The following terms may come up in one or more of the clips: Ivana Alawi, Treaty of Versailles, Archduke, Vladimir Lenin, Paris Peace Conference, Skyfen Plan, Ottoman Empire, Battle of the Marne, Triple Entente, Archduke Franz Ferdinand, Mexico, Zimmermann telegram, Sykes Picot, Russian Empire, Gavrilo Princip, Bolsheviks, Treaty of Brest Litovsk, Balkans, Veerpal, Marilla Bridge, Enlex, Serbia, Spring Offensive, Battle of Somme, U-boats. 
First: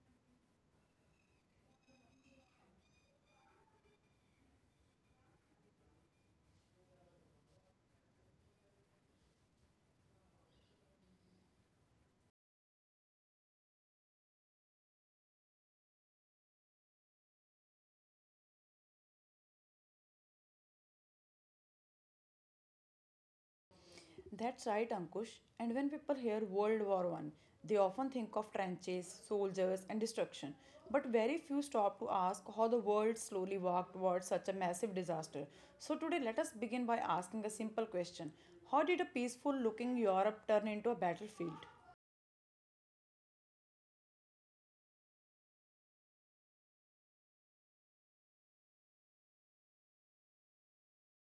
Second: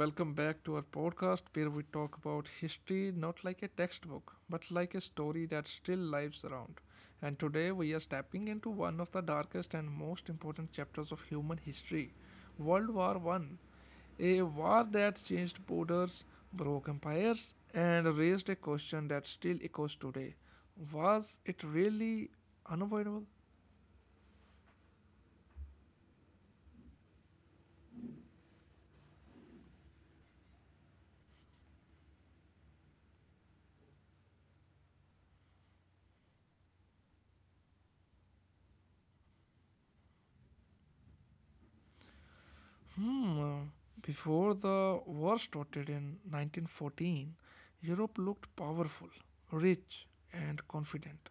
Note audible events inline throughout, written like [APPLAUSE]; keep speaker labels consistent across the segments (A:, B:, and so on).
A: welcome back to our podcast where we talk about history not like a textbook but like a story that still lives around. And today we are stepping into one of the darkest and most important chapters of human history, World War One. A war that changed borders, broke empires, and raised a question that still echoes today. Was it really unavoidable?
B: That's right, Ankush. And when people hear World War One, they often think of trenches, soldiers, and destruction. But very few stop to ask how the world slowly walked towards such a massive disaster. So today, let us begin by asking a simple question: How did a peaceful-looking Europe turn into a battlefield?
A: Hmm, uh, Before the war started in 1914, Europe looked powerful, rich, and confident,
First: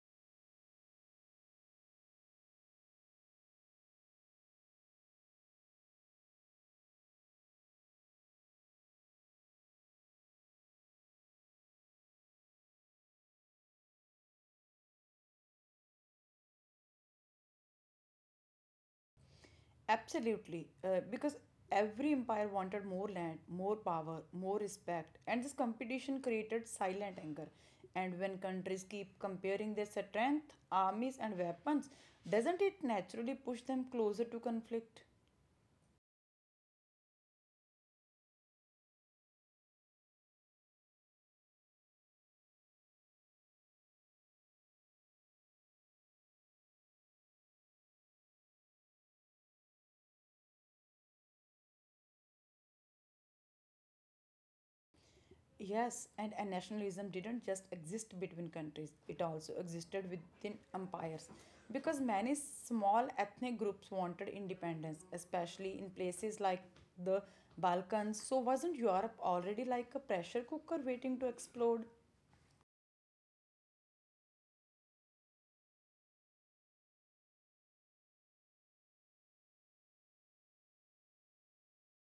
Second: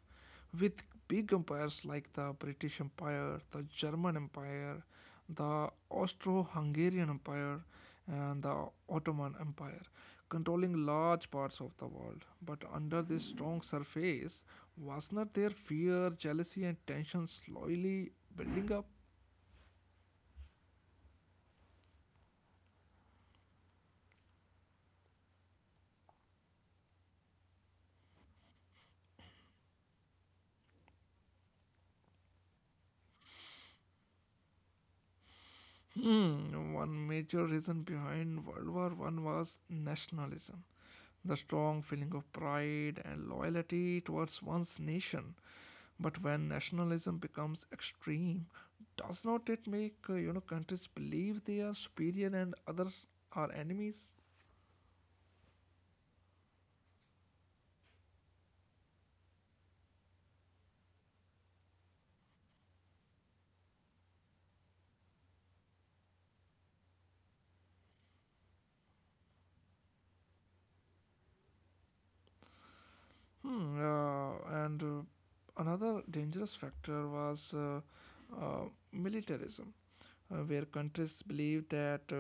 A: with big empires like the British Empire, the German Empire, the Austro Hungarian Empire, and the Ottoman Empire, controlling large parts of the world. But under this strong surface, was not there fear, jealousy, and tension slowly building up?
B: Absolutely, because every empire wanted more land, more power, more respect, and this competition created silent anger. And when countries keep comparing their strength, armies, and weapons, doesn't it naturally push them closer to conflict?
A: Hmm, one major reason behind World War One was nationalism, the strong feeling of pride and loyalty towards one's nation. But when nationalism becomes extreme, does not it make countries believe they are superior and others are enemies?
B: Yes, and nationalism didn't just exist between countries, it also existed within empires. Because many small ethnic groups wanted independence, especially in places like the Balkans. So, wasn't Europe already like a pressure cooker waiting to explode?
A: Hmm, and Another dangerous factor was uh, militarism, where countries believed that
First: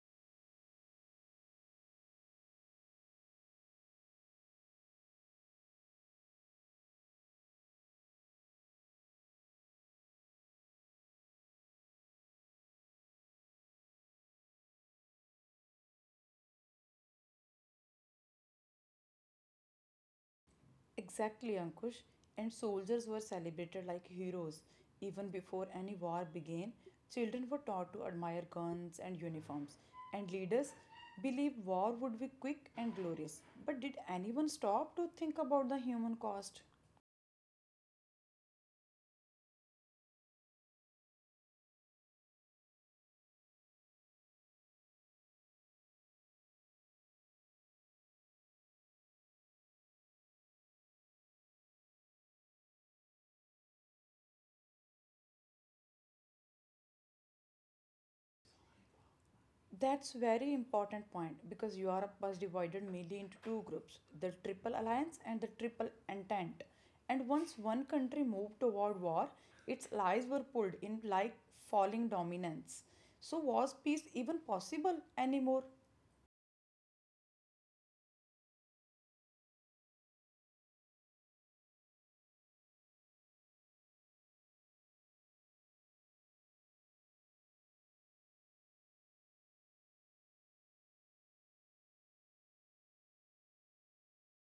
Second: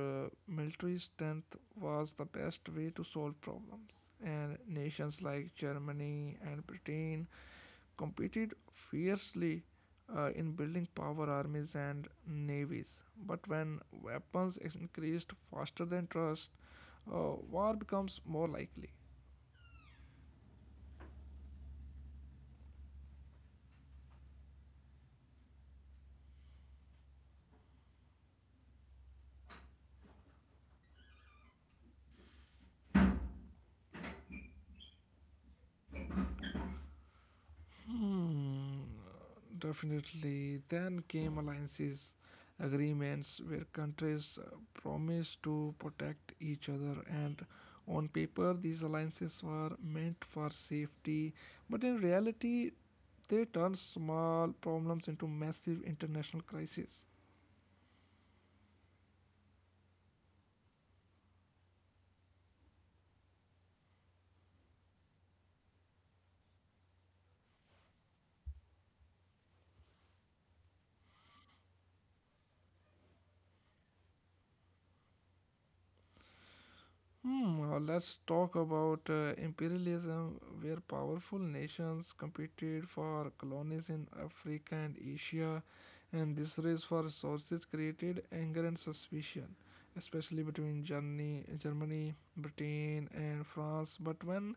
A: military strength was the best way to solve problems. And nations like Germany and Britain competed fiercely in building power armies and navies. But when weapons increased faster than trust, war becomes more likely.
B: Exactly, Ankush. And soldiers were celebrated like heroes. Even before any war began, children were taught to admire guns and uniforms. And leaders believed war would be quick and glorious. But did anyone stop to think about the human cost?
A: Hmm, definitely. Then came alliances, agreements where countries promise to protect each other, and on paper, these alliances were meant for safety, but in reality, they turned small problems into massive international crises.
B: That's very important point because Europe was divided mainly into two groups, the Triple Alliance and the Triple Entente. And once one country moved toward war, its allies were pulled in like falling dominance. So was peace even possible anymore?
A: Let's talk about imperialism, where powerful nations competed for colonies in Africa and Asia, and this race for resources created anger and suspicion, especially between Germany, Britain, and France. But when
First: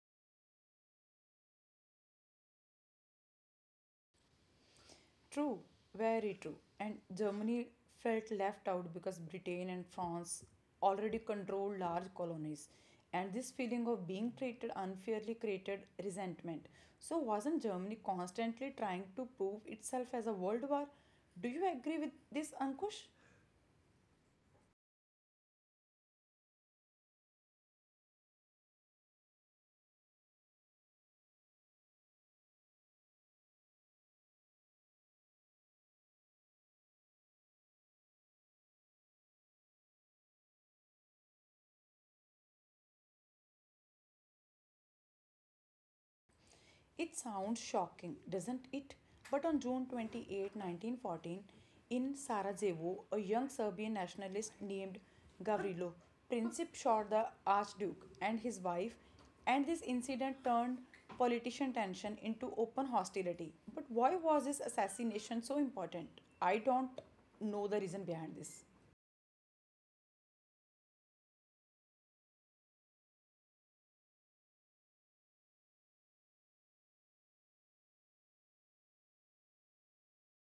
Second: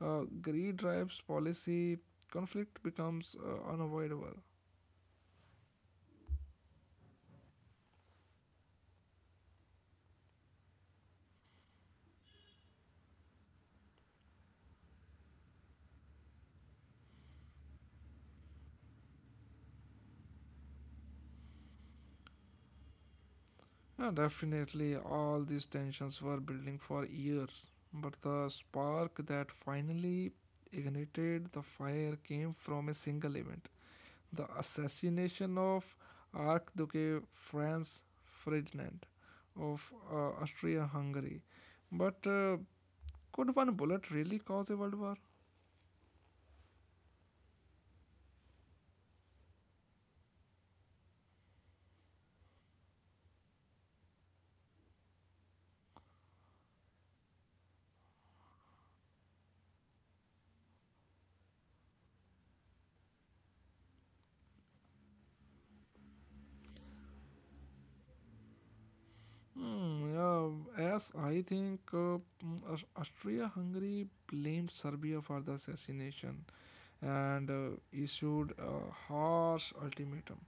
A: greed drives policy, conflict becomes unavoidable.
B: True, very true. And Germany felt left out because Britain and France already controlled large colonies. And this feeling of being treated unfairly created resentment. So, wasn't Germany constantly trying to prove itself as a world war? Do you agree with this, Ankush?
A: Yeah, definitely, all these tensions were building for years, but the spark that finally ignited the fire came from a single event, the assassination of Archduke Franz Ferdinand of Austria Hungary. But could one bullet really cause a world war?
B: It sounds shocking, doesn't it? But on June 28, 1914, in Sarajevo, a young Serbian nationalist named Gavrilo Princip shot the Archduke and his wife, and this incident turned politician tension into open hostility. But why was this assassination so important? I don't know the reason behind this.
A: Hmm, yeah, as I think Austria Hungary blamed Serbia for the assassination, and issued a harsh ultimatum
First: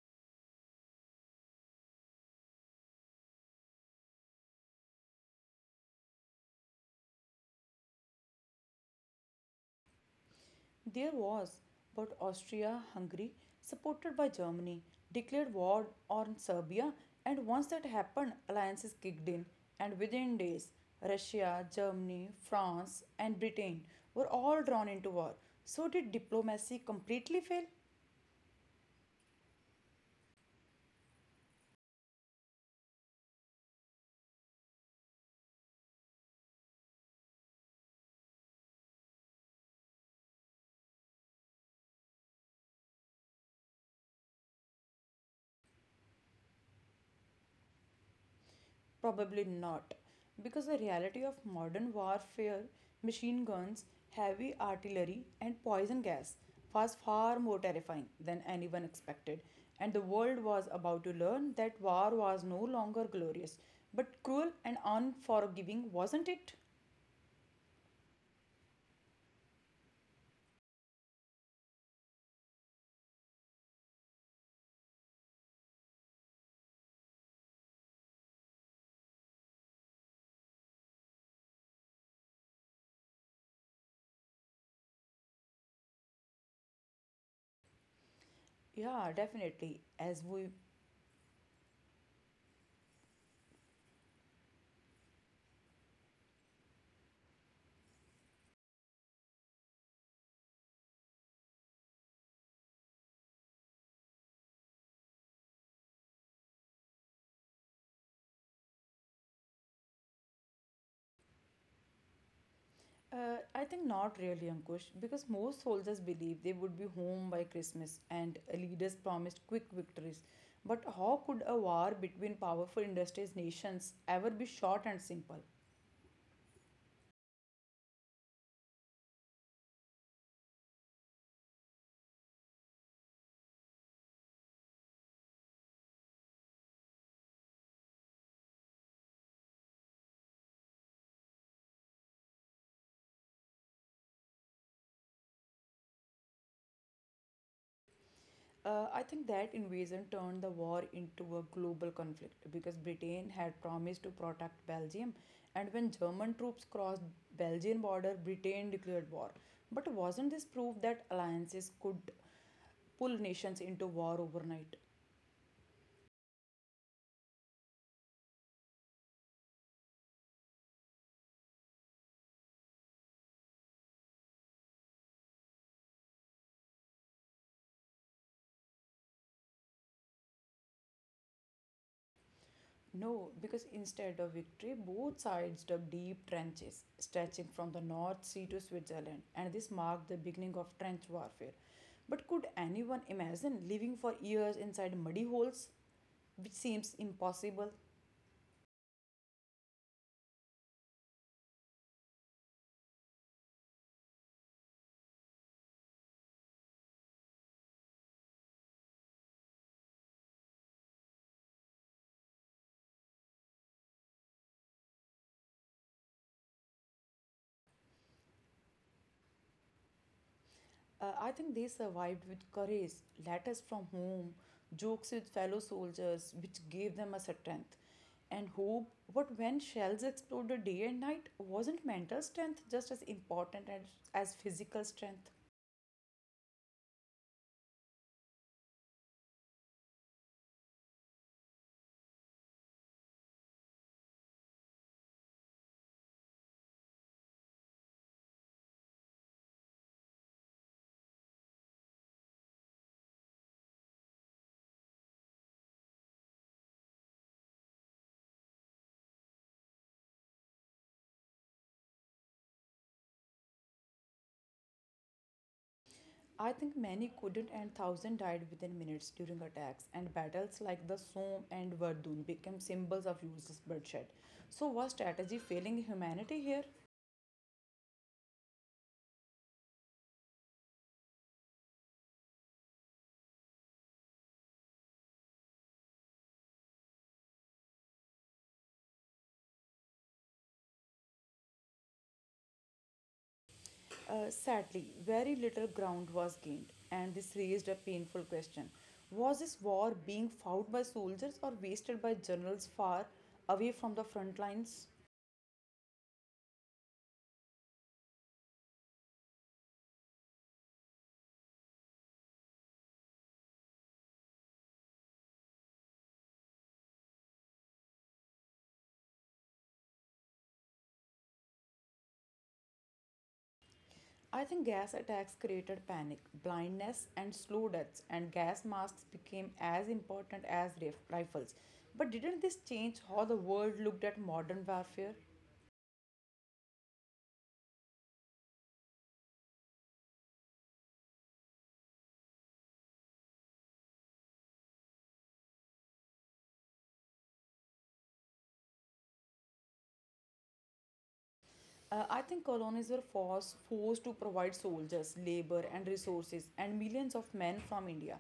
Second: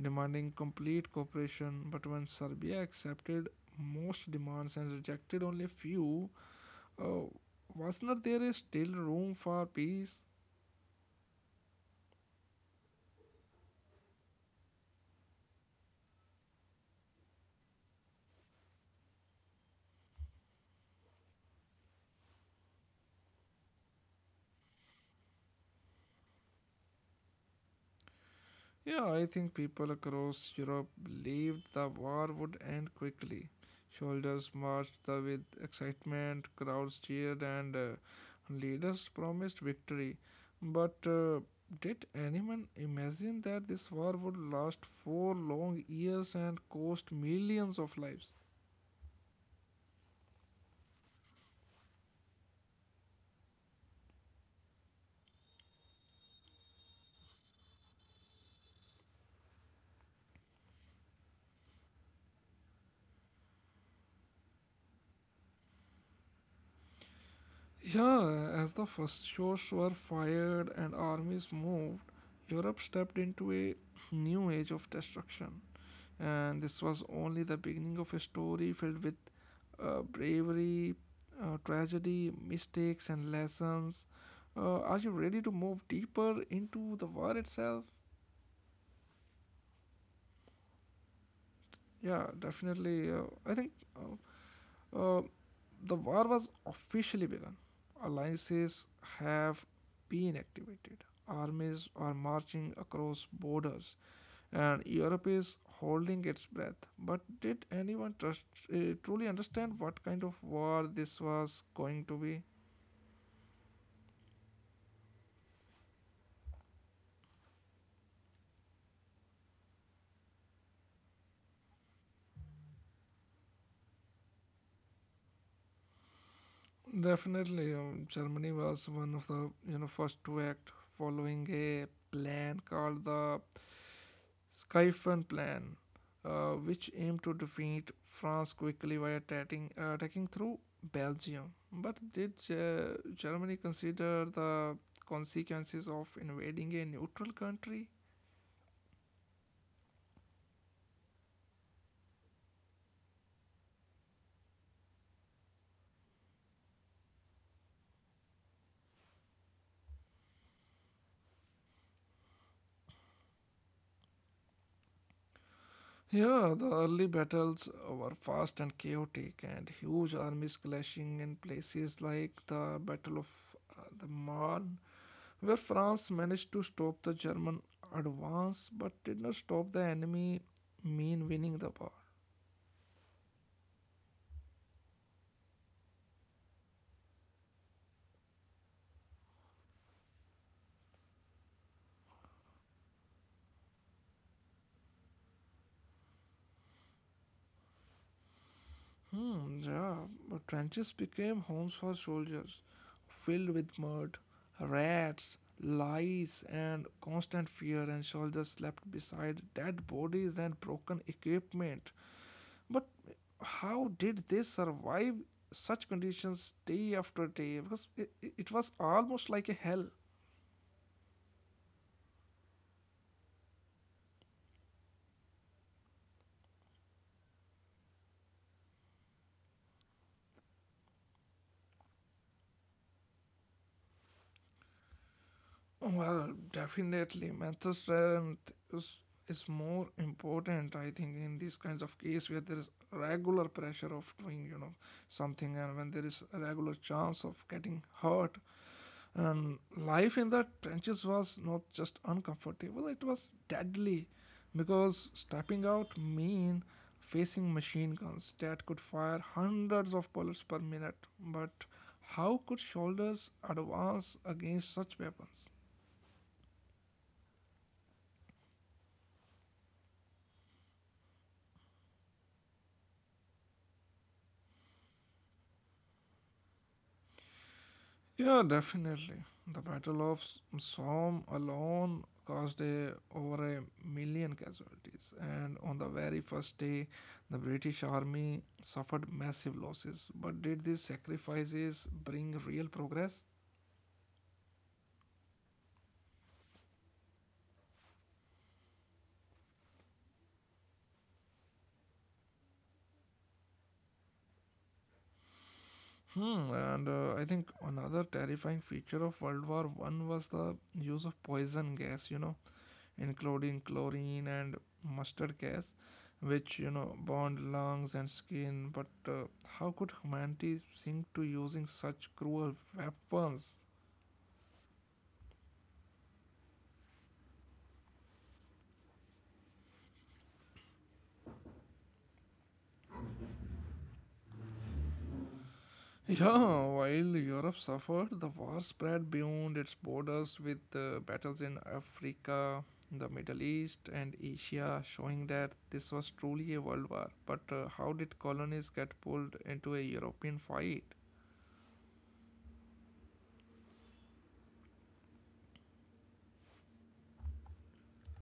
A: demanding complete cooperation. But when Serbia accepted most demands and rejected only few, uh, was not there is still room for peace?
B: There was, but Austria Hungary, supported by Germany, declared war on Serbia, and once that happened, alliances kicked in, and within days, Russia, Germany, France, and Britain were all drawn into war. So, did diplomacy completely fail?
A: Yeah, I think people across Europe believed the war would end quickly. Soldiers with excitement, crowds cheered, and leaders promised victory. But did anyone imagine that this war would last four long years and cost millions of lives?
B: Probably not, because the reality of modern warfare, machine guns, heavy artillery, and poison gas was far more terrifying than anyone expected, and the world was about to learn that war was no longer glorious, but cruel and unforgiving, wasn't it?
A: Yeah, as the first shots were fired and armies moved, Europe stepped into a new age of destruction, and this was only the beginning of a story filled with bravery, tragedy, mistakes, and lessons. Are you ready to move deeper into the war itself?
B: Yeah, definitely. As we
A: Yeah, definitely. I think uh, uh, the war was officially begun. Alliances have been activated. Armies are marching across borders, and Europe is holding its breath. But did anyone trust, truly understand what kind of war this was going to be?
B: I think not really, Ankush, because most soldiers believed they would be home by Christmas and leaders promised quick victories. But how could a war between powerful industrious nations ever be short and simple?
A: Definitely. Germany was one of the first to act, following a plan called the Skyfen Plan, which aimed to defeat France quickly by attacking through Belgium. But did Germany consider the consequences of invading a neutral country?
B: I think that invasion turned the war into a global conflict because Britain had promised to protect Belgium, and when German troops crossed Belgian border, Britain declared war. But wasn't this proof that alliances could pull nations into war overnight?
A: Yeah, the early battles were fast and chaotic, and huge armies clashing in places like the Battle of the Marne, where France managed to stop the German advance but did not stop the enemy mean winning the war.
B: No, because instead of victory, both sides dug deep trenches stretching from the North Sea to Switzerland, and this marked the beginning of trench warfare. But could anyone imagine living for years inside muddy holes, which seems impossible?
A: Hmm, yeah, but trenches became homes for soldiers, filled with mud, rats, lies, and constant fear, and soldiers slept beside dead bodies and broken equipment. But how did they survive such conditions day after day? Because it was almost like a hell.
B: I think they survived with courage, letters from home, jokes with fellow soldiers, which gave them a strength and hope. But when shells exploded day and night, wasn't mental strength just as important as physical strength?
A: Well, definitely, mental is more important, I think, in these kinds of case where there is regular pressure of doing, you know, something, and when there is a regular chance of getting hurt. And life in the trenches was not just uncomfortable, it was deadly because stepping out mean facing machine guns that could fire hundreds of bullets per minute. But how could soldiers advance against such weapons?
B: I think many couldn't, and thousands died within minutes during attacks, and battles like the Somme and Verdun became symbols of useless bloodshed. So, was strategy failing humanity here?
A: Yeah, definitely. The Battle of Somme alone caused over a million casualties, and on the very first day, the British army suffered massive losses. But did these sacrifices bring real progress?
B: Sadly, very little ground was gained, and this raised a painful question: Was this war being fought by soldiers or wasted by generals far away from the front lines?
A: Hmm, and I think another terrifying feature of World War One was the use of poison gas. You know, including chlorine and mustard gas, which bond lungs and skin. But how could humanity sink to using such cruel weapons?
B: I think gas attacks created panic, blindness, and slow deaths, and gas masks became as important as rifles. But didn't this change how the world looked at modern warfare?
A: Yeah, while Europe suffered, the war spread beyond its borders with battles in Africa, the Middle East, and Asia, showing that this was truly a world war. But how did colonies get pulled into a European fight?
B: I think colonies were forced to provide soldiers, labor, and resources, and millions of men from India,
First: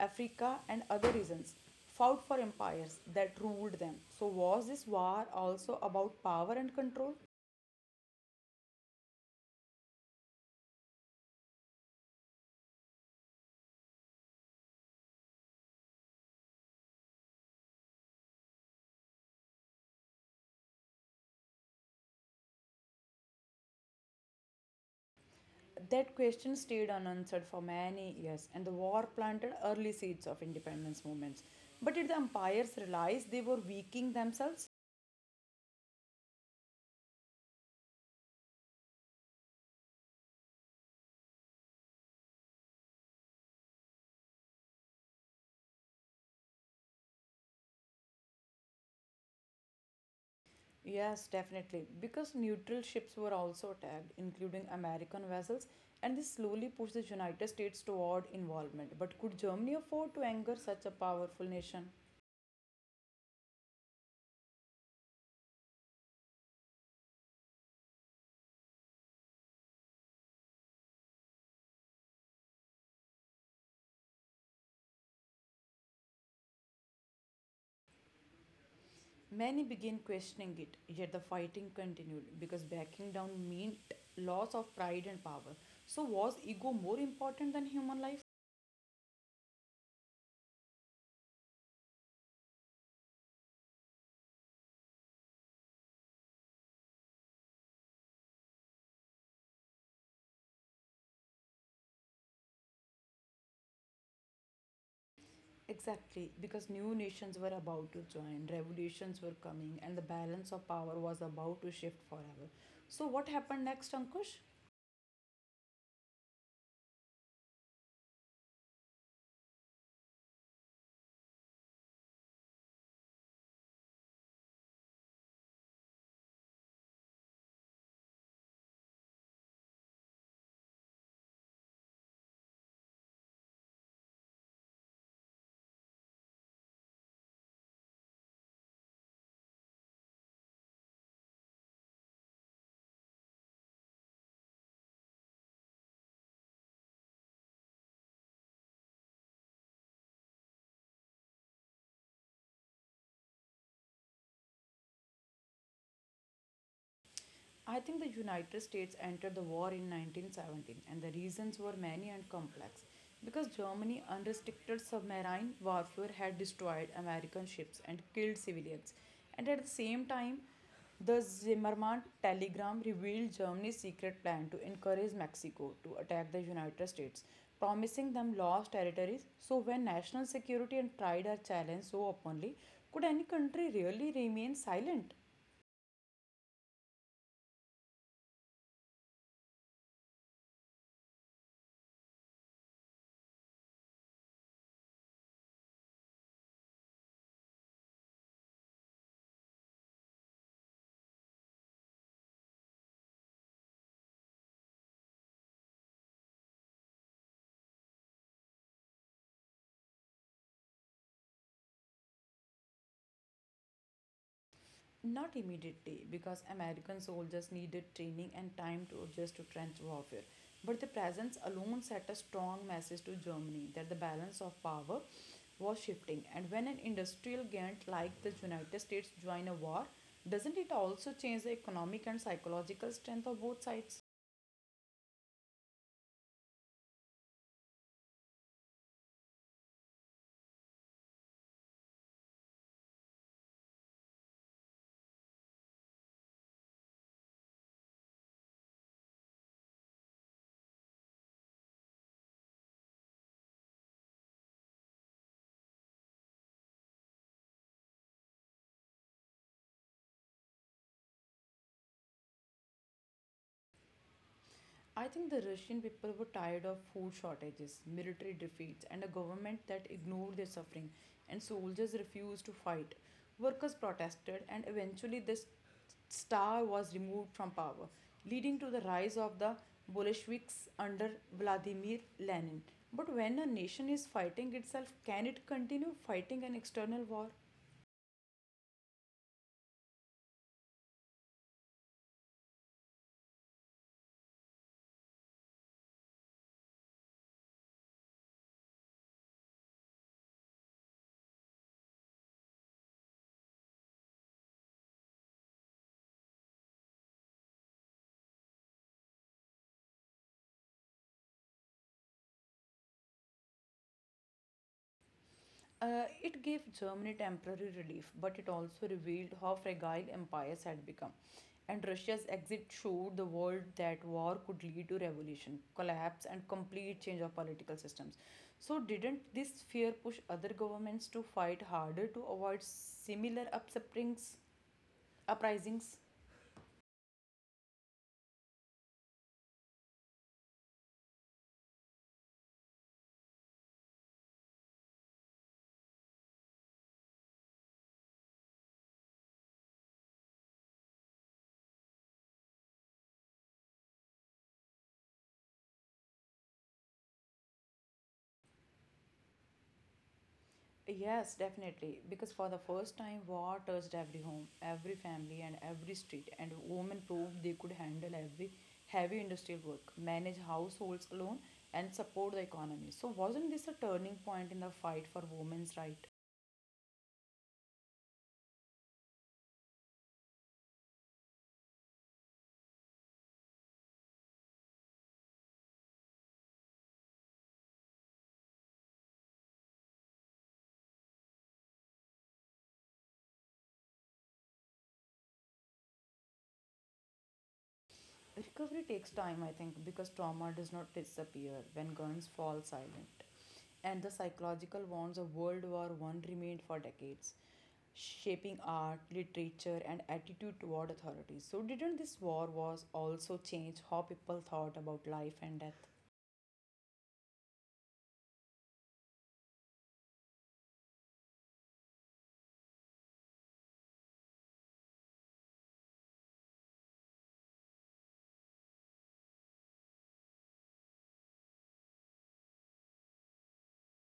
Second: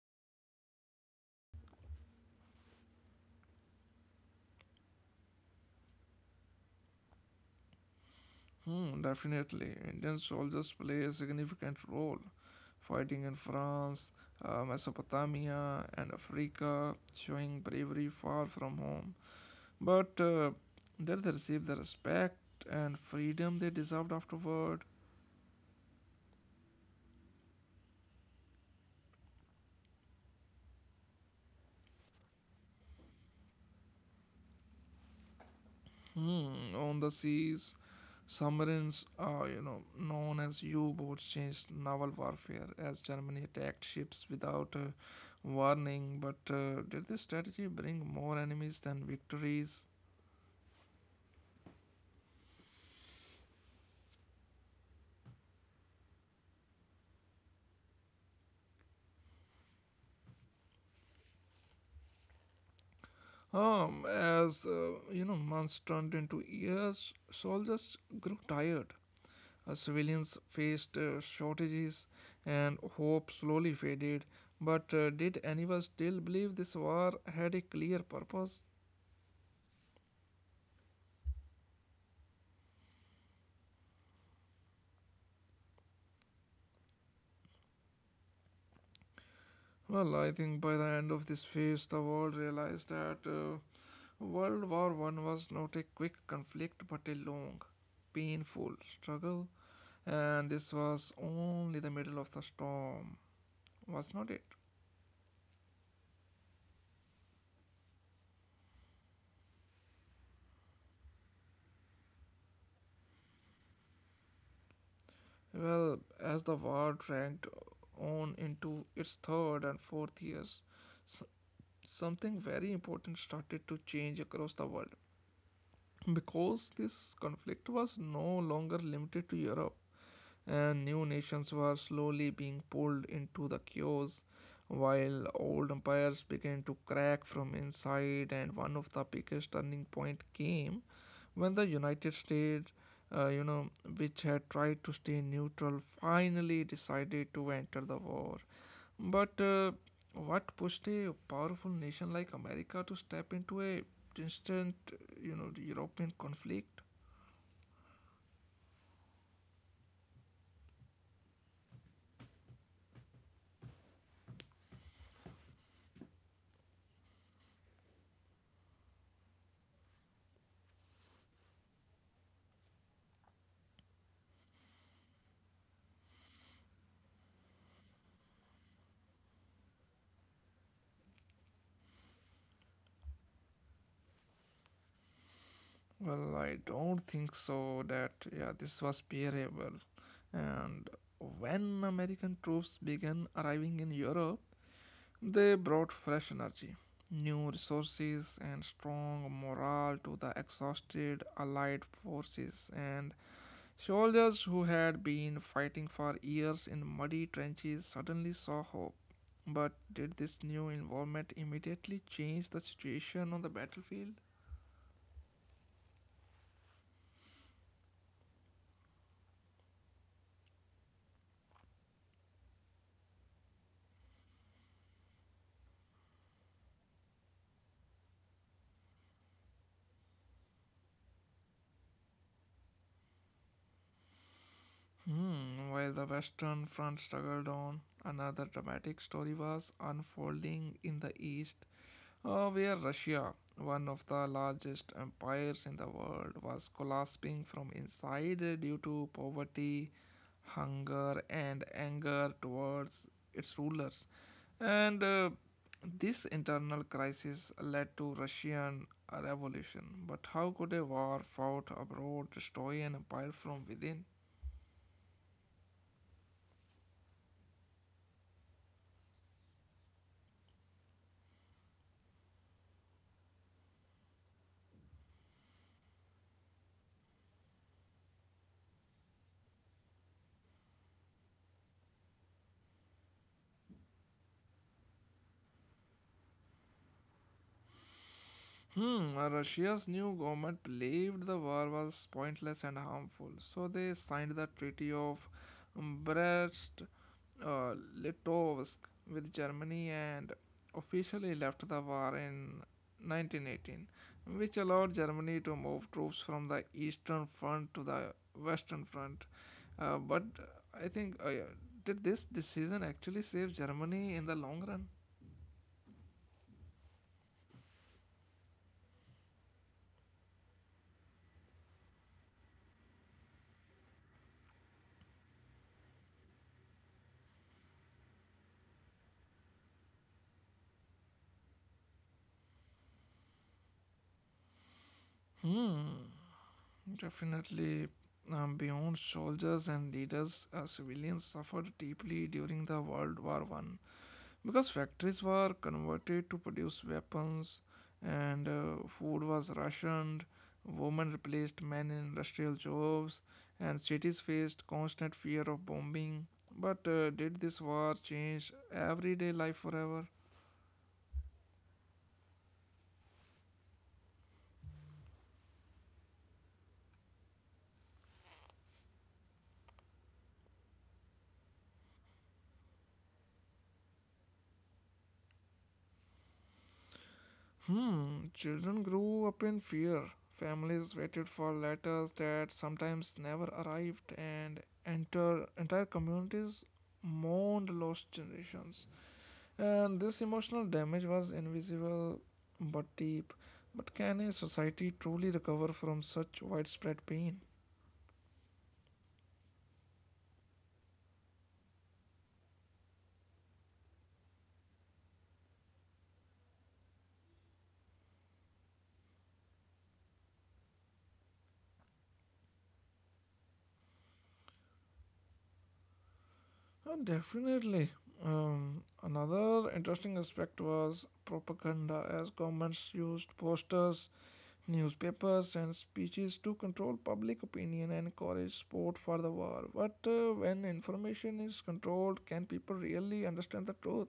B: Africa, and other regions fought for empires that ruled them. So, was this war also about power and control?
A: Hmm, definitely. Indian soldiers play a significant role, fighting in France, Mesopotamia, and Africa, showing bravery far from home. But did they receive the respect and freedom they deserved afterward?
B: That question stayed unanswered for many years, and the war planted early seeds of independence movements. But did the empires realize they were weakening themselves?
A: Hmm, on the seas, submarines, known as U-boats, changed naval warfare as Germany attacked ships without warning. But did this strategy bring more enemies than victories?
B: Yes, definitely, because neutral ships were also attacked, including American vessels, and this slowly pushed the United States toward involvement. But could Germany afford to anger such a powerful nation?
A: Months turned into years, soldiers grew tired. Civilians faced shortages, and hope slowly faded. But did anyone still believe this war had a clear purpose?
B: Many began questioning it, yet the fighting continued because backing down meant loss of pride and power. So, was ego more important than human life?
A: Well, I think by the end of this phase, the world realized that World War One was not a quick conflict, but a long, painful struggle, and this was only the middle of the storm, was not it?
B: Exactly, because new nations were about to join, revolutions were coming, and the balance of power was about to shift forever. So, what happened next, Ankush?
A: Well, as the war dragged on into its third and fourth years, s- something very important started to change across the world, because this conflict was no longer limited to Europe and new nations were slowly being pulled into the chaos while old empires began to crack from inside, and one of the biggest turning point came when the United States, uh, you know which had tried to stay neutral, finally decided to enter the war. But what pushed a powerful nation like America to step into a distant, European conflict?
B: I think the United States entered the war in 1917 and the reasons were many and complex. Because Germany unrestricted submarine warfare had destroyed American ships and killed civilians. And at the same time, the Zimmermann telegram revealed Germany's secret plan to encourage Mexico to attack the United States, promising them lost territories. So, when national security and pride are challenged so openly, could any country really remain silent?
A: Well, I don't think so that yeah, this was bearable. And when American troops began arriving in Europe, they brought fresh energy, new resources, and strong morale to the exhausted Allied forces. And soldiers who had been fighting for years in muddy trenches suddenly saw hope. But did this new involvement immediately change the situation on the battlefield?
B: Not immediately, because American soldiers needed training and time to adjust to trench warfare. But the presence alone sent a strong message to Germany that the balance of power was shifting. And when an industrial giant like the United States joins a war, doesn't it also change the economic and psychological strength of both sides?
A: Hmm, while the Western Front struggled on, another dramatic story was unfolding in the East, where Russia, one of the largest empires in the world, was collapsing from inside due to poverty, hunger, and anger towards its rulers. And this internal crisis led to Russian revolution. But how could a war fought abroad destroy an empire from within?
B: I think the Russian people were tired of food shortages, military defeats, and a government that ignored their suffering, and soldiers refused to fight. Workers protested, and eventually the star was removed from power, leading to the rise of the Bolsheviks under Vladimir Lenin. But when a nation is fighting itself, can it continue fighting an external war?
A: Hmm, Russia's new government believed the war was pointless and harmful, so they signed the Treaty of Brest uh, Litovsk with Germany and officially left the war in 1918, which allowed Germany to move troops from the Eastern Front to the Western Front. But I think, yeah, Did this decision actually save Germany in the long run?
B: It gave Germany temporary relief, but it also revealed how fragile empires had become. And Russia's exit showed the world that war could lead to revolution, collapse, and complete change of political systems. So, didn't this fear push other governments to fight harder to avoid similar uprisings?
A: Hmm, Definitely. Beyond soldiers and leaders, civilians suffered deeply during the World War One because factories were converted to produce weapons, and food was rationed. Women replaced men in industrial jobs, and cities faced constant fear of bombing. But did this war change everyday life forever?
B: Yes, definitely. Because for the first time, war touched every home, every family, and every street. And women proved they could handle every heavy industrial work, manage households alone, and support the economy. So, wasn't this a turning point in the fight for women's right?
A: Hmm, children grew up in fear. Families waited for letters that sometimes never arrived, and entire communities mourned lost generations. And this emotional damage was invisible but deep. But can a society truly recover from such widespread pain?
B: Recovery takes time, I think, because trauma does not disappear when guns fall silent. And the psychological wounds of World War One remained for decades, shaping art, literature, and attitude toward authority. So, didn't this war was also change how people thought about life and death?
A: Oh, definitely. Another interesting aspect was propaganda, as governments used posters, newspapers and speeches to control public opinion and encourage support for the war. But when information is controlled, can people really understand the truth?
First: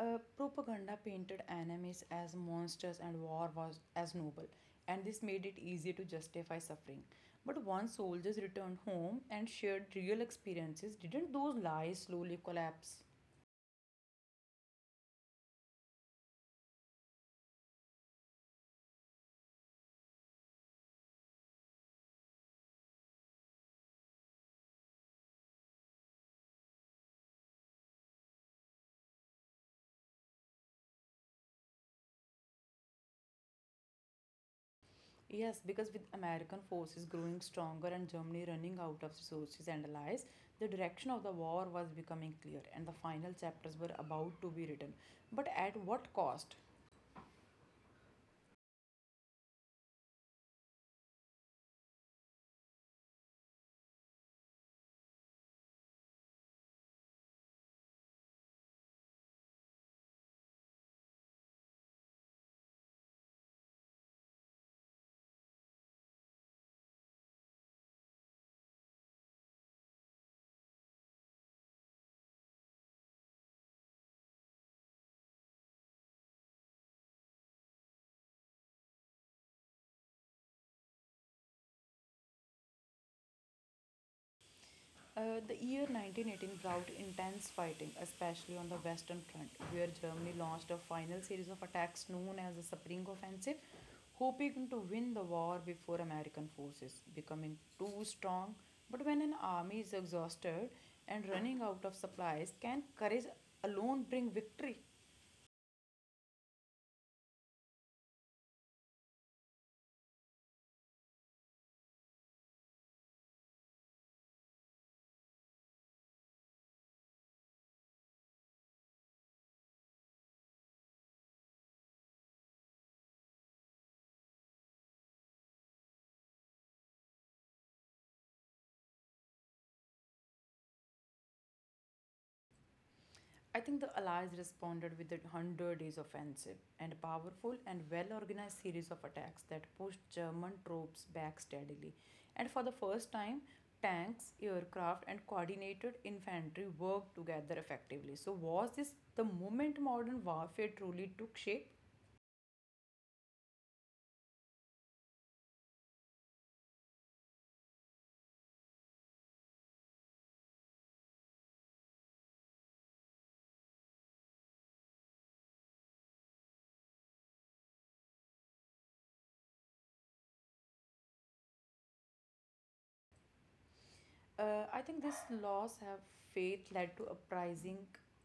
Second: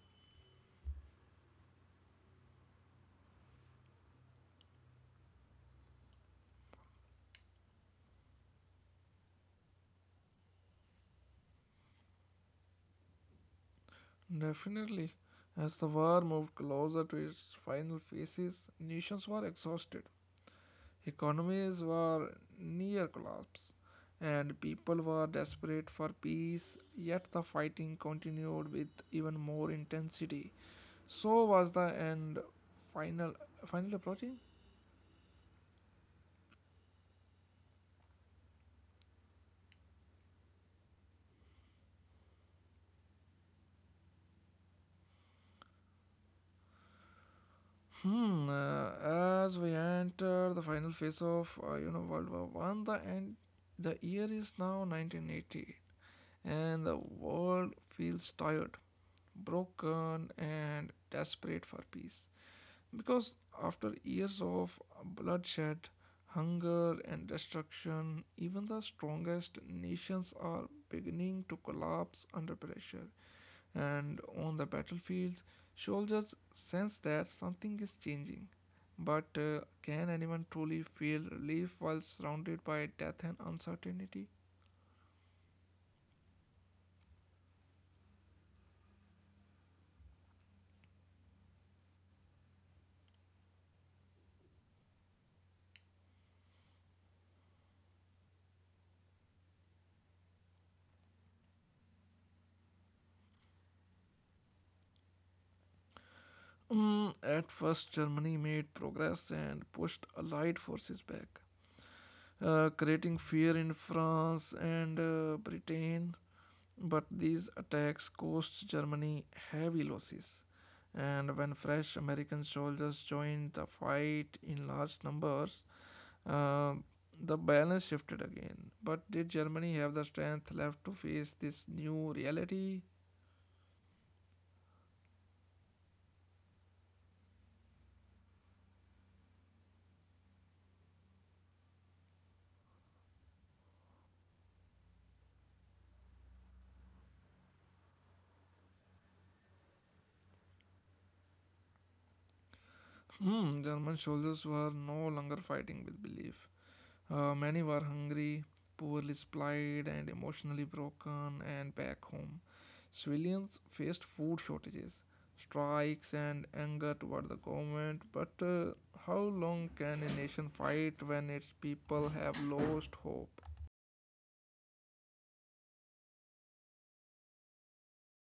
B: Propaganda painted enemies as monsters and war was as noble, and this made it easier to justify suffering. But once soldiers returned home and shared real experiences, didn't those lies slowly collapse?
A: Definitely. As the war moved closer to its final phases, nations were exhausted, economies were near collapse, and people were desperate for peace. Yet the fighting continued with even more intensity. So was the end final final approaching?
B: Yes, because with American forces growing stronger and Germany running out of resources and allies, the direction of the war was becoming clear and the final chapters were about to be written. But at what cost?
A: Hmm. uh, as we enter the final phase of World War One, the end, the year is now 1980, and the world feels tired, broken, and desperate for peace. Because after years of bloodshed, hunger, and destruction, even the strongest nations are beginning to collapse under pressure. And on the battlefields, soldiers sense that something is changing. But can anyone truly feel relief while surrounded by death and uncertainty?
B: The year 1918 brought intense fighting, especially on the Western Front, where Germany launched a final series of attacks known as the Spring Offensive, hoping to win the war before American forces becoming too strong. But when an army is exhausted and running out of supplies, can courage alone bring victory?
A: Mm, at first, Germany made progress and pushed Allied forces back, creating fear in France and Britain. But these attacks cost Germany heavy losses. And when fresh American soldiers joined the fight in large numbers, uh, the balance shifted again. But did Germany have the strength left to face this new reality?
B: I think the Allies responded with a 100 days offensive and a powerful and well organized series of attacks that pushed German troops back steadily. And for the first time, tanks, aircraft, and coordinated infantry worked together effectively. So, was this the moment modern warfare truly took shape?
A: Hmm, German soldiers were no longer fighting with belief. Many were hungry, poorly supplied, and emotionally broken, and back home. Civilians faced food shortages, strikes, and anger toward the government. But how long can a nation fight when its people have lost hope?
B: I think these laws have faith led to uprising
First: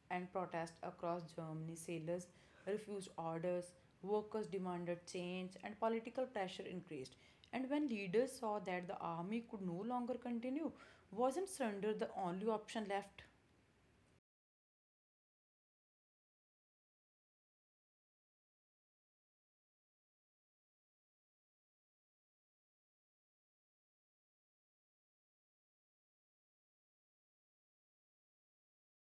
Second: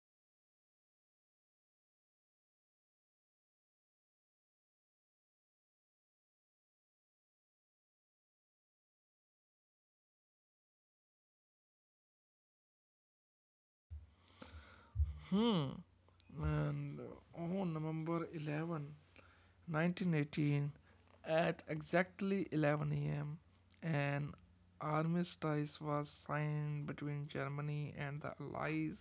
B: and protest across Germany. Sailors refused orders, workers demanded change, and political pressure increased. And when leaders saw that the army could no longer continue, wasn't surrender the only option left?
A: Hmm. And On November 11, 1918, at exactly 11 a.m., an armistice was signed between Germany and the Allies,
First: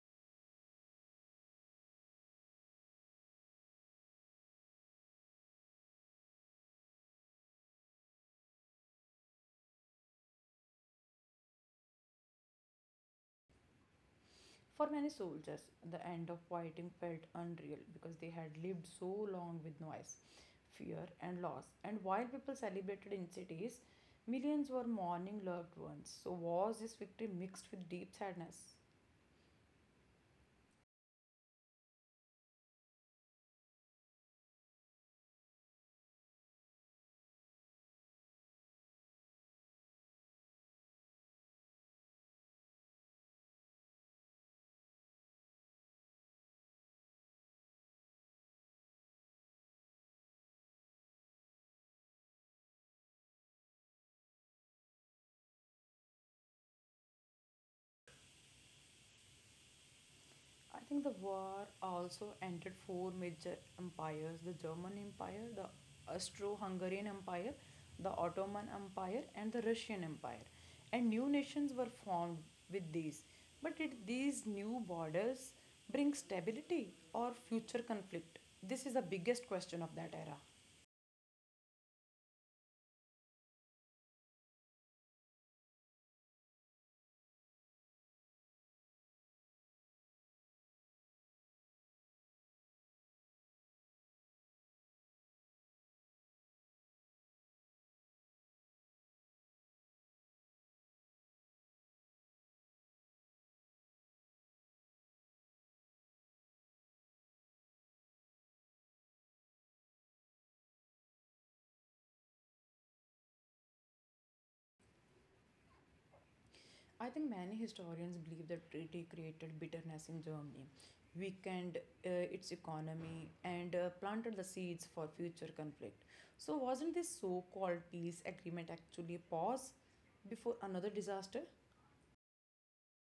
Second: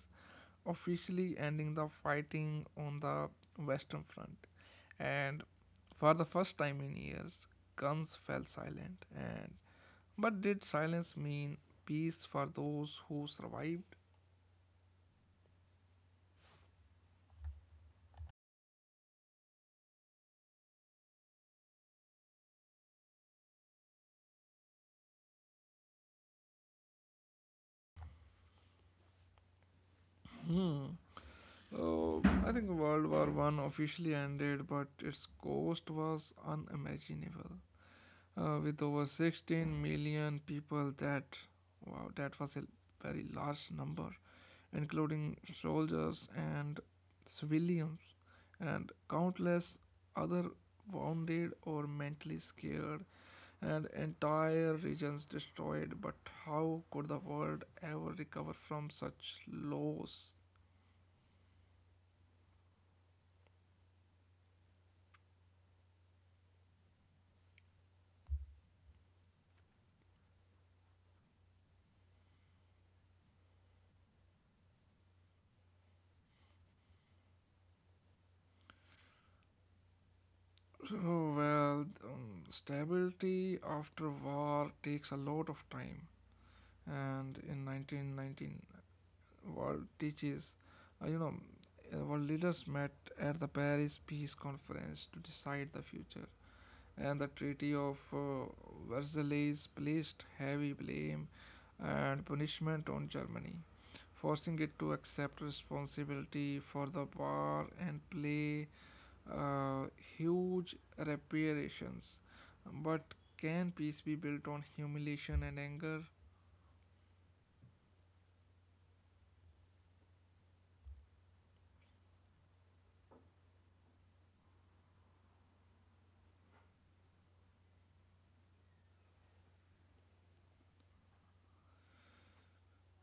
A: officially ending the fighting on the Western Front. And for the first time in years, guns fell silent. And but did silence mean peace for those who survived?
B: For many soldiers, the end of fighting felt unreal because they had lived so long with noise, fear, and loss. And while people celebrated in cities, millions were mourning loved ones. So, was this victory mixed with deep sadness?
A: Hmm. Oh, I think World War One officially ended, but its cost was unimaginable. With over 16 million people, that, wow, that was a very large number, including soldiers and civilians and countless other wounded or mentally scared, and entire regions destroyed. But how could the world ever recover from such loss?
B: I think the war also entered four major empires: the German Empire, the Austro Hungarian Empire, the Ottoman Empire, and the Russian Empire. And new nations were formed with these. But did these new borders bring stability or future conflict? This is the biggest question of that era.
A: [SIGHS] Stability after war takes a lot of time, and in 1919, world teaches, you know, world leaders met at the Paris Peace Conference to decide the future. And the Treaty of Versailles placed heavy blame and punishment on Germany, forcing it to accept responsibility for the war and pay uh, huge reparations. But can peace be built on humiliation and anger?
B: I think many historians believe the treaty created bitterness in Germany, weakened uh, its economy, and planted the seeds for future conflict. So, wasn't this so called peace agreement actually a pause before another disaster?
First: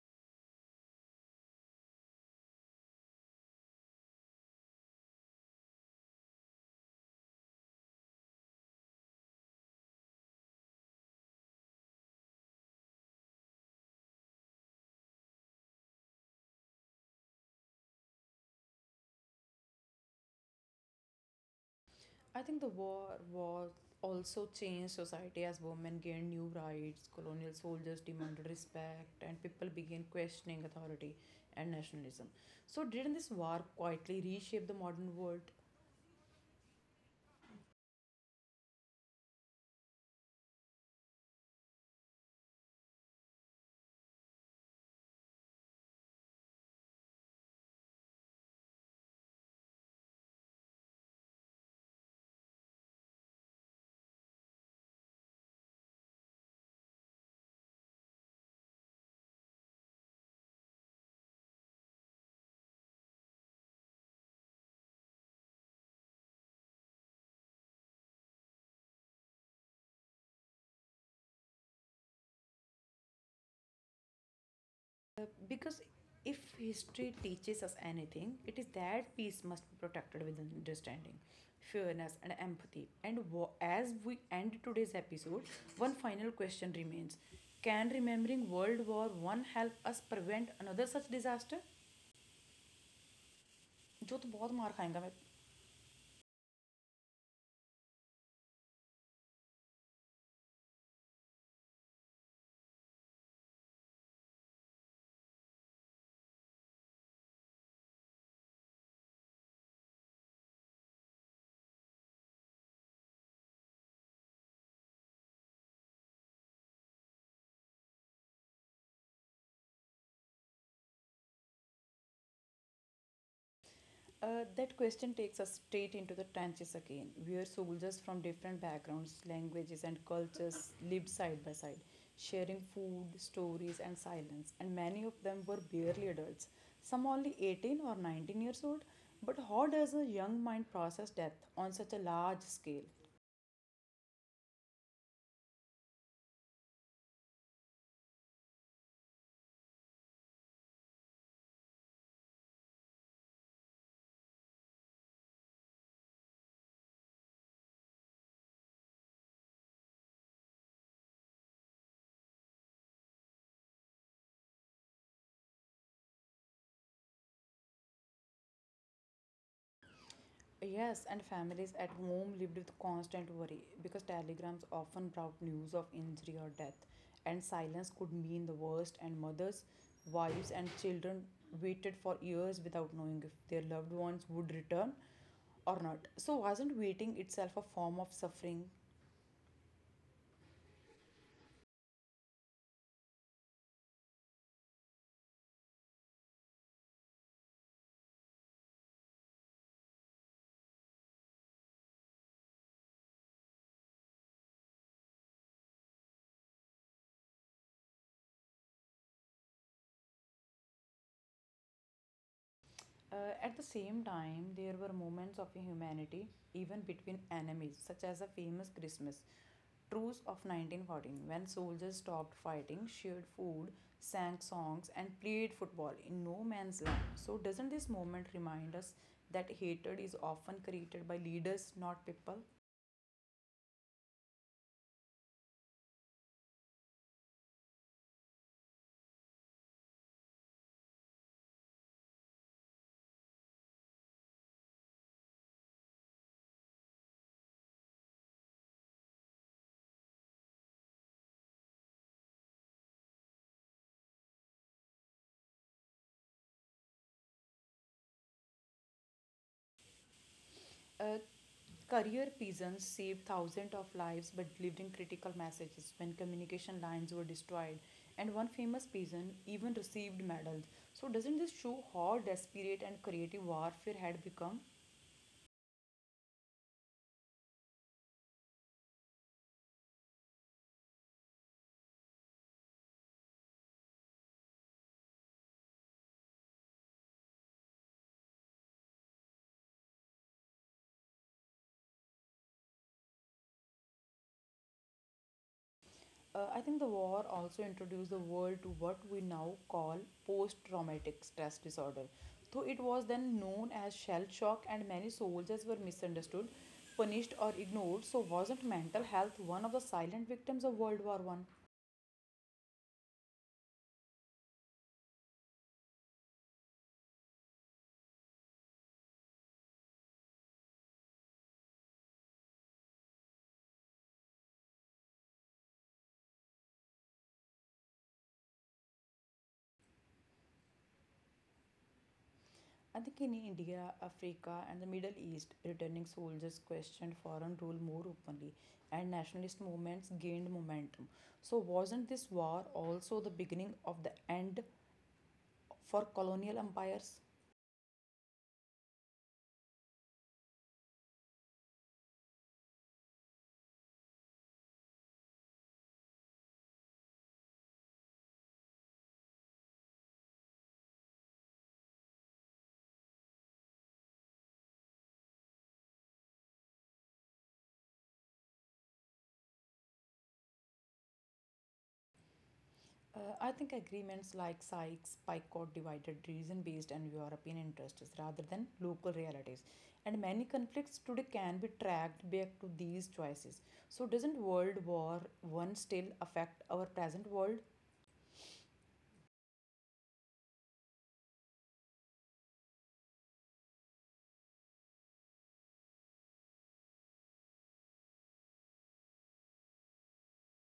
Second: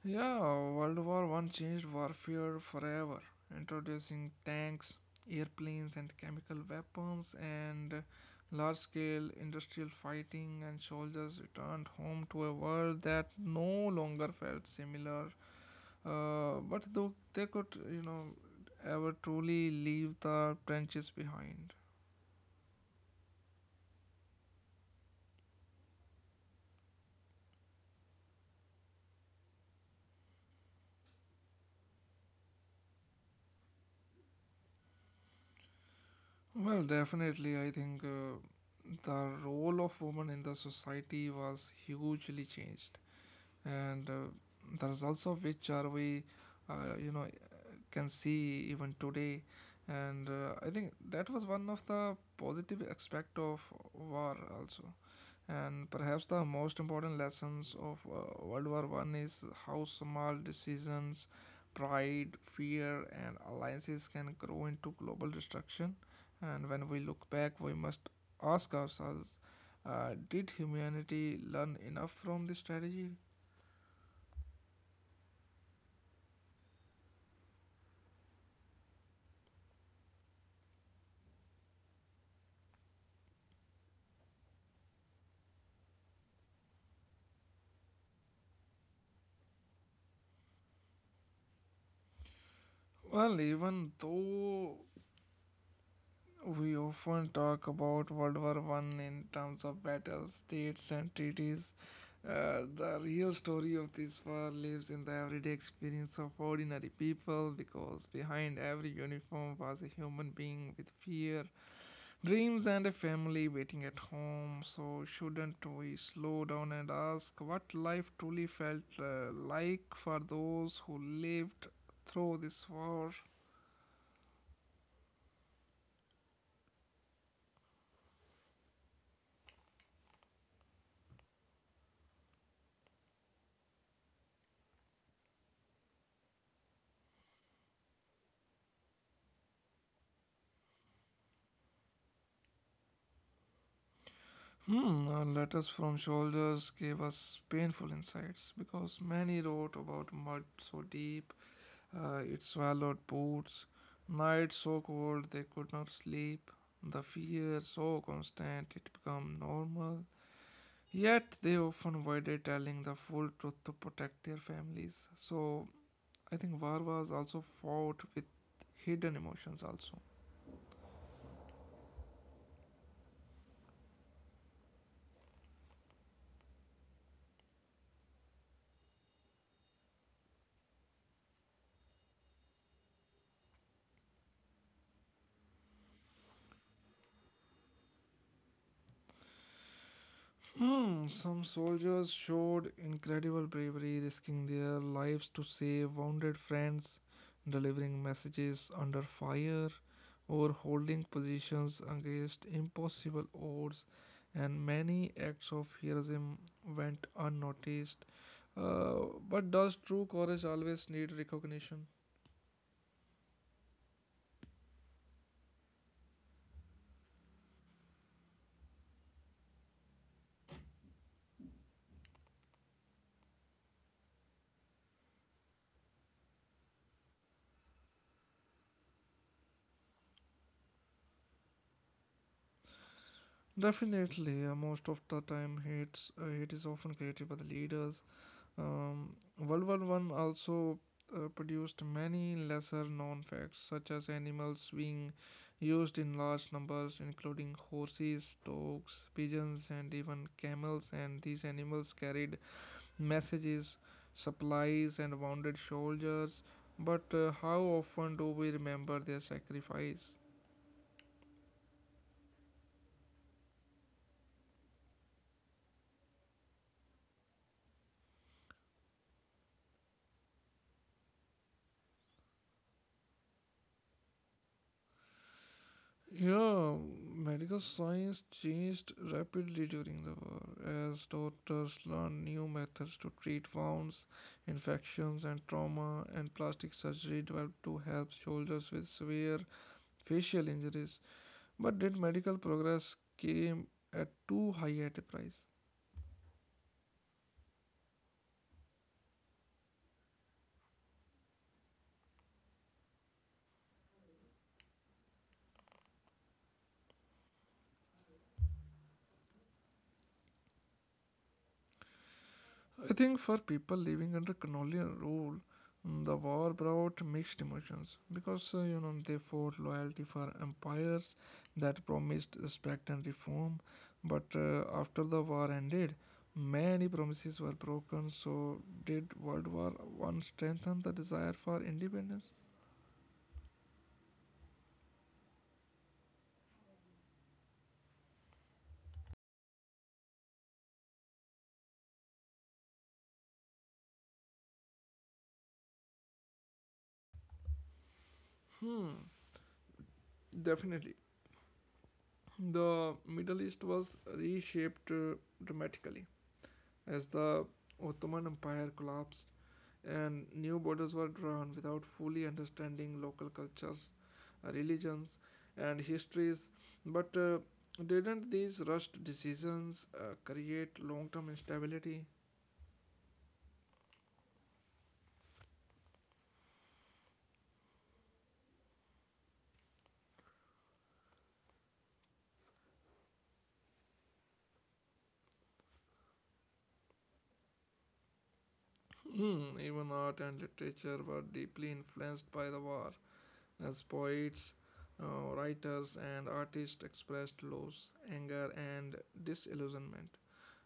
A: Yeah, World War One changed warfare forever, introducing tanks, airplanes, and chemical weapons, and large-scale industrial fighting. And soldiers returned home to a world that no longer felt similar. But though they could, ever truly leave the trenches behind.
B: I think the war was also changed society as women gained new rights, colonial soldiers demanded respect, and people began questioning authority and nationalism. So, didn't this war quietly reshape the modern world?
A: Well, definitely, I think the role of women in the society was hugely changed. And the results of which are we uh, you know can see even today. And I think that was one of the positive aspect of war also. And perhaps the most important lessons of world war one is how small decisions, pride, fear, and alliances can grow into global destruction. And when we look back, we must ask ourselves, did humanity learn enough from this strategy?
B: Because if history teaches us anything, it is that peace must be protected with understanding, fairness, and empathy. And as we end today's episode, one final question remains: Can remembering World War One help us prevent another such disaster?
A: Well, even
B: जो तो बहुत
A: though
B: मार खाएगा मैं।
A: we often talk about World War One in terms of battles, states, and treaties, the real story of this war lives in the everyday experience of ordinary people, because behind every uniform was a human being with fear, dreams, and a family waiting at home. So, shouldn't we slow down and ask what life truly felt like for those who lived through this war?
B: That question takes us straight into the trenches again, where soldiers from different backgrounds, languages, and cultures lived side by side, sharing food, stories, and silence. And many of them were barely adults, some only 18 or 19 years old. But how does a young mind process death on such a large scale?
A: Hmm, and letters from soldiers gave us painful insights because many wrote about mud so deep it swallowed boots, nights so cold they could not sleep, the fear so constant it became normal. Yet they often avoided telling the full truth to protect their families. So I think war was also fought with hidden emotions also.
B: Yes, and families at home lived with constant worry because telegrams often brought news of injury or death, and silence could mean the worst. And mothers, wives, and children waited for years without knowing if their loved ones would return or not. So, wasn't waiting itself a form of suffering?
A: Hmm, some soldiers showed incredible bravery, risking their lives to save wounded friends, delivering messages under fire, or holding positions against impossible odds, and many acts of heroism went unnoticed. Uh, but does true courage always need recognition?
B: At the same time, there were moments of humanity even between enemies, such as the famous Christmas Truce of 1914, when soldiers stopped fighting, shared food, sang songs, and played football in no man's land. So, doesn't this moment remind us that hatred is often created by leaders, not people?
A: Definitely, most of the time, hate is often created by the leaders. World War One also produced many lesser known facts, such as animals being used in large numbers, including horses, dogs, pigeons, and even camels. And these animals carried messages, supplies, and wounded soldiers. But how often do we remember their sacrifice?
B: Uh, Career peasants saved thousands of lives by delivering critical messages when communication lines were destroyed, and one famous peasant even received medals. So, doesn't this show how desperate and creative warfare had become?
A: Yeah, medical science changed rapidly during the war as doctors learned new methods to treat wounds, infections, and trauma, and plastic surgery developed to help soldiers with severe facial injuries. But did medical progress came at too high at a price?
B: I think the war also introduced the world to what we now call post traumatic stress disorder. Though it was then known as shell shock, and many soldiers were misunderstood, punished, or ignored, so wasn't mental health one of the silent victims of World War One?
A: I think for people living under colonial rule, mm, the war brought mixed emotions because you know they fought loyalty for empires that promised respect and reform, but after the war ended, many promises were broken. So did World War One strengthen the desire for independence?
B: I think in India, Africa, and the Middle East, returning soldiers questioned foreign rule more openly, and nationalist movements gained momentum. So, wasn't this war also the beginning of the end for colonial empires?
A: Hmm, definitely. The Middle East was reshaped dramatically as the Ottoman Empire collapsed and new borders were drawn without fully understanding local cultures, religions, and histories. But didn't these rushed decisions create long term instability?
B: I think agreements like Sykes Picot divided region based and European interests rather than local realities. And many conflicts today can be tracked back to these choices. So, doesn't World War One still affect our present world?
A: Hmm, even art and literature were deeply influenced by the war, as poets, writers, and artists expressed loss, anger, and disillusionment,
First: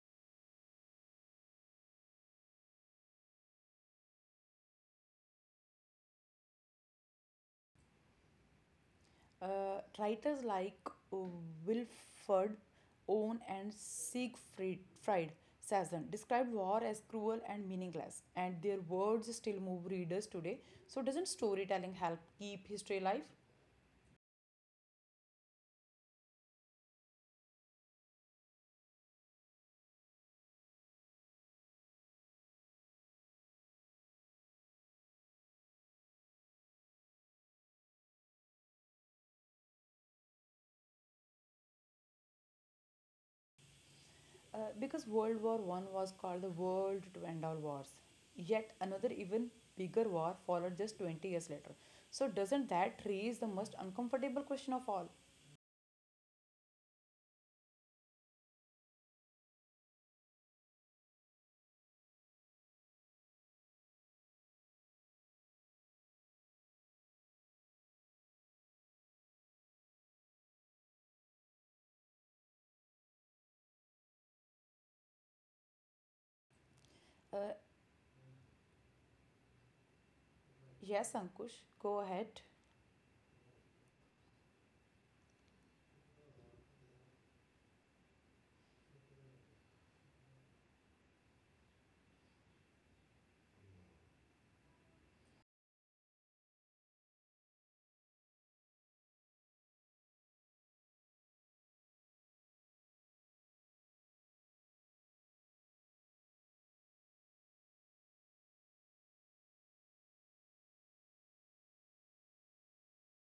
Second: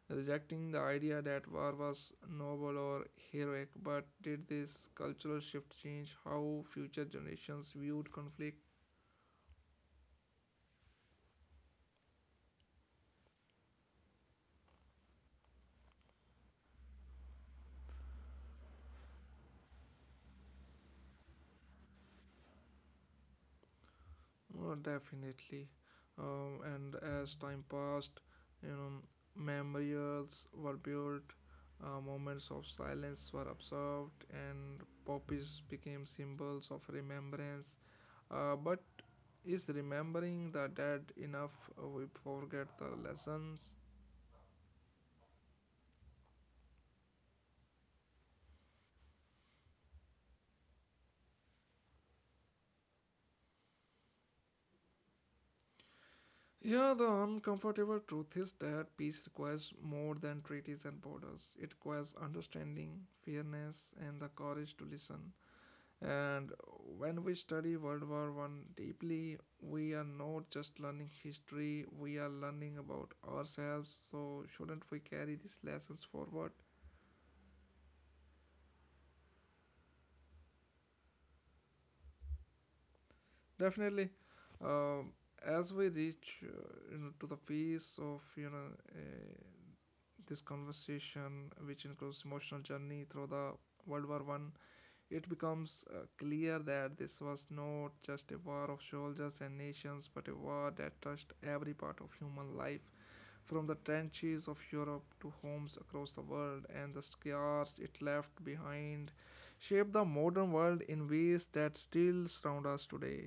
A: rejecting the idea that war was noble or heroic. But did this cultural shift change how future generations viewed conflict?
B: Writers like uh, Wilford Owen and Siegfried Fried Sazon described war as cruel and meaningless, and their words still move readers today. So, doesn't storytelling help keep history alive?
A: Well, definitely. And as time passed, you know, memorials were built, moments of silence were observed, and poppies became symbols of remembrance. But is remembering the dead enough? We forget the lessons.
B: Because World War One was called the world to end all wars. Yet another even bigger war followed just 20 years later. So doesn't that raise the most uncomfortable question of all?
A: Yeah, the uncomfortable truth is that peace requires more than treaties and borders. It requires understanding, fairness, and the courage to listen. And when we study World War One deeply, we are not just learning history, we are learning about ourselves. So, shouldn't we carry these lessons forward?
B: Uh, yes, Ankush, go ahead.
A: Definitely. Um as we reach to the peace of uh, this conversation, which includes emotional journey through the World War One, it becomes clear that this was not just a war of soldiers and nations, but a war that touched every part of human life, from the trenches of Europe to homes across the world, and the scars it left behind shaped the modern world in ways that still surround us today.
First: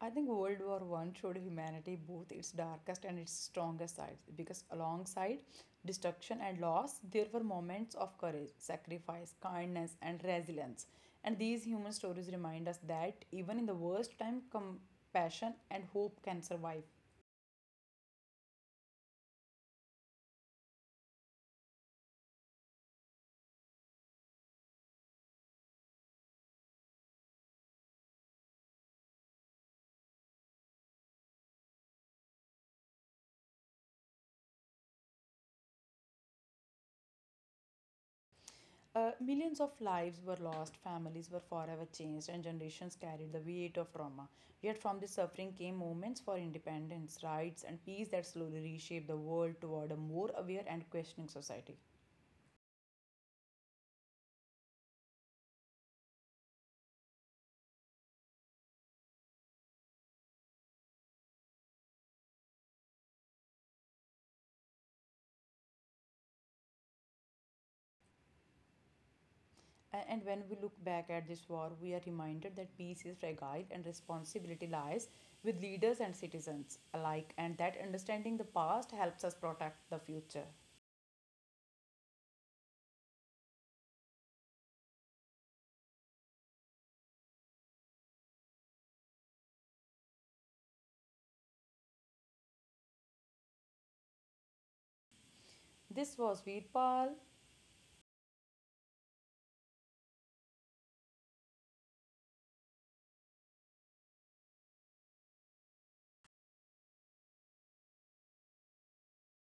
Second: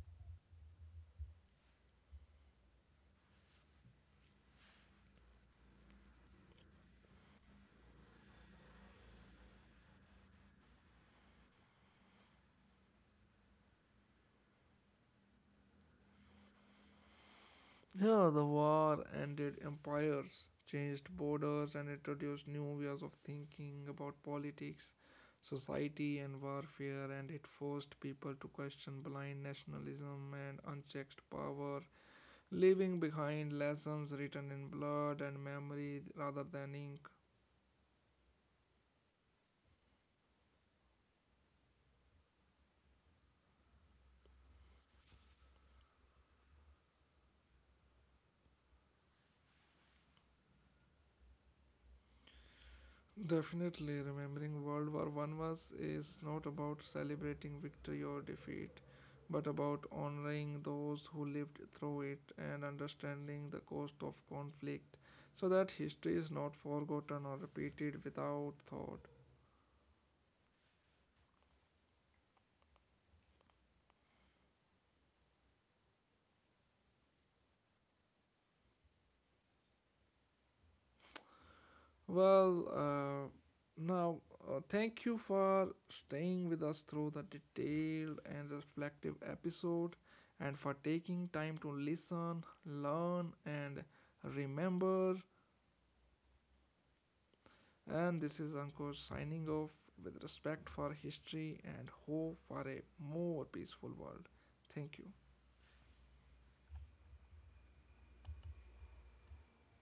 B: I think World War One showed humanity both its darkest and its strongest sides because alongside destruction and loss, there were moments of courage, sacrifice, kindness, and resilience. And these human stories remind us that even in the worst time, compassion and hope can survive.
A: Yeah, the war ended empires, changed borders, and introduced new ways of thinking about politics, society, and warfare, and it forced people to question blind nationalism and unchecked power, leaving behind lessons written in blood and memory rather than ink.
B: Millions of lives were lost, families were forever changed, and generations carried the weight of trauma. Yet, from this suffering came moments for independence, rights, and peace that slowly reshaped the world toward a more aware and questioning society.
A: Definitely, remembering World War One was is not about celebrating victory or defeat, but about honoring those who lived through it and understanding the cost of conflict, so that history is not forgotten or repeated without thought.
B: And when we look back at this war, we are reminded that peace is fragile and responsibility lies with leaders and citizens alike, and that understanding the past helps us protect the future.
A: Well, now thank you for staying with us through the detailed and reflective episode, and for taking time to listen, learn, and remember.
B: This was Veerpal
A: And this is Ankush signing off with respect for history and hope for a more peaceful world. Thank you.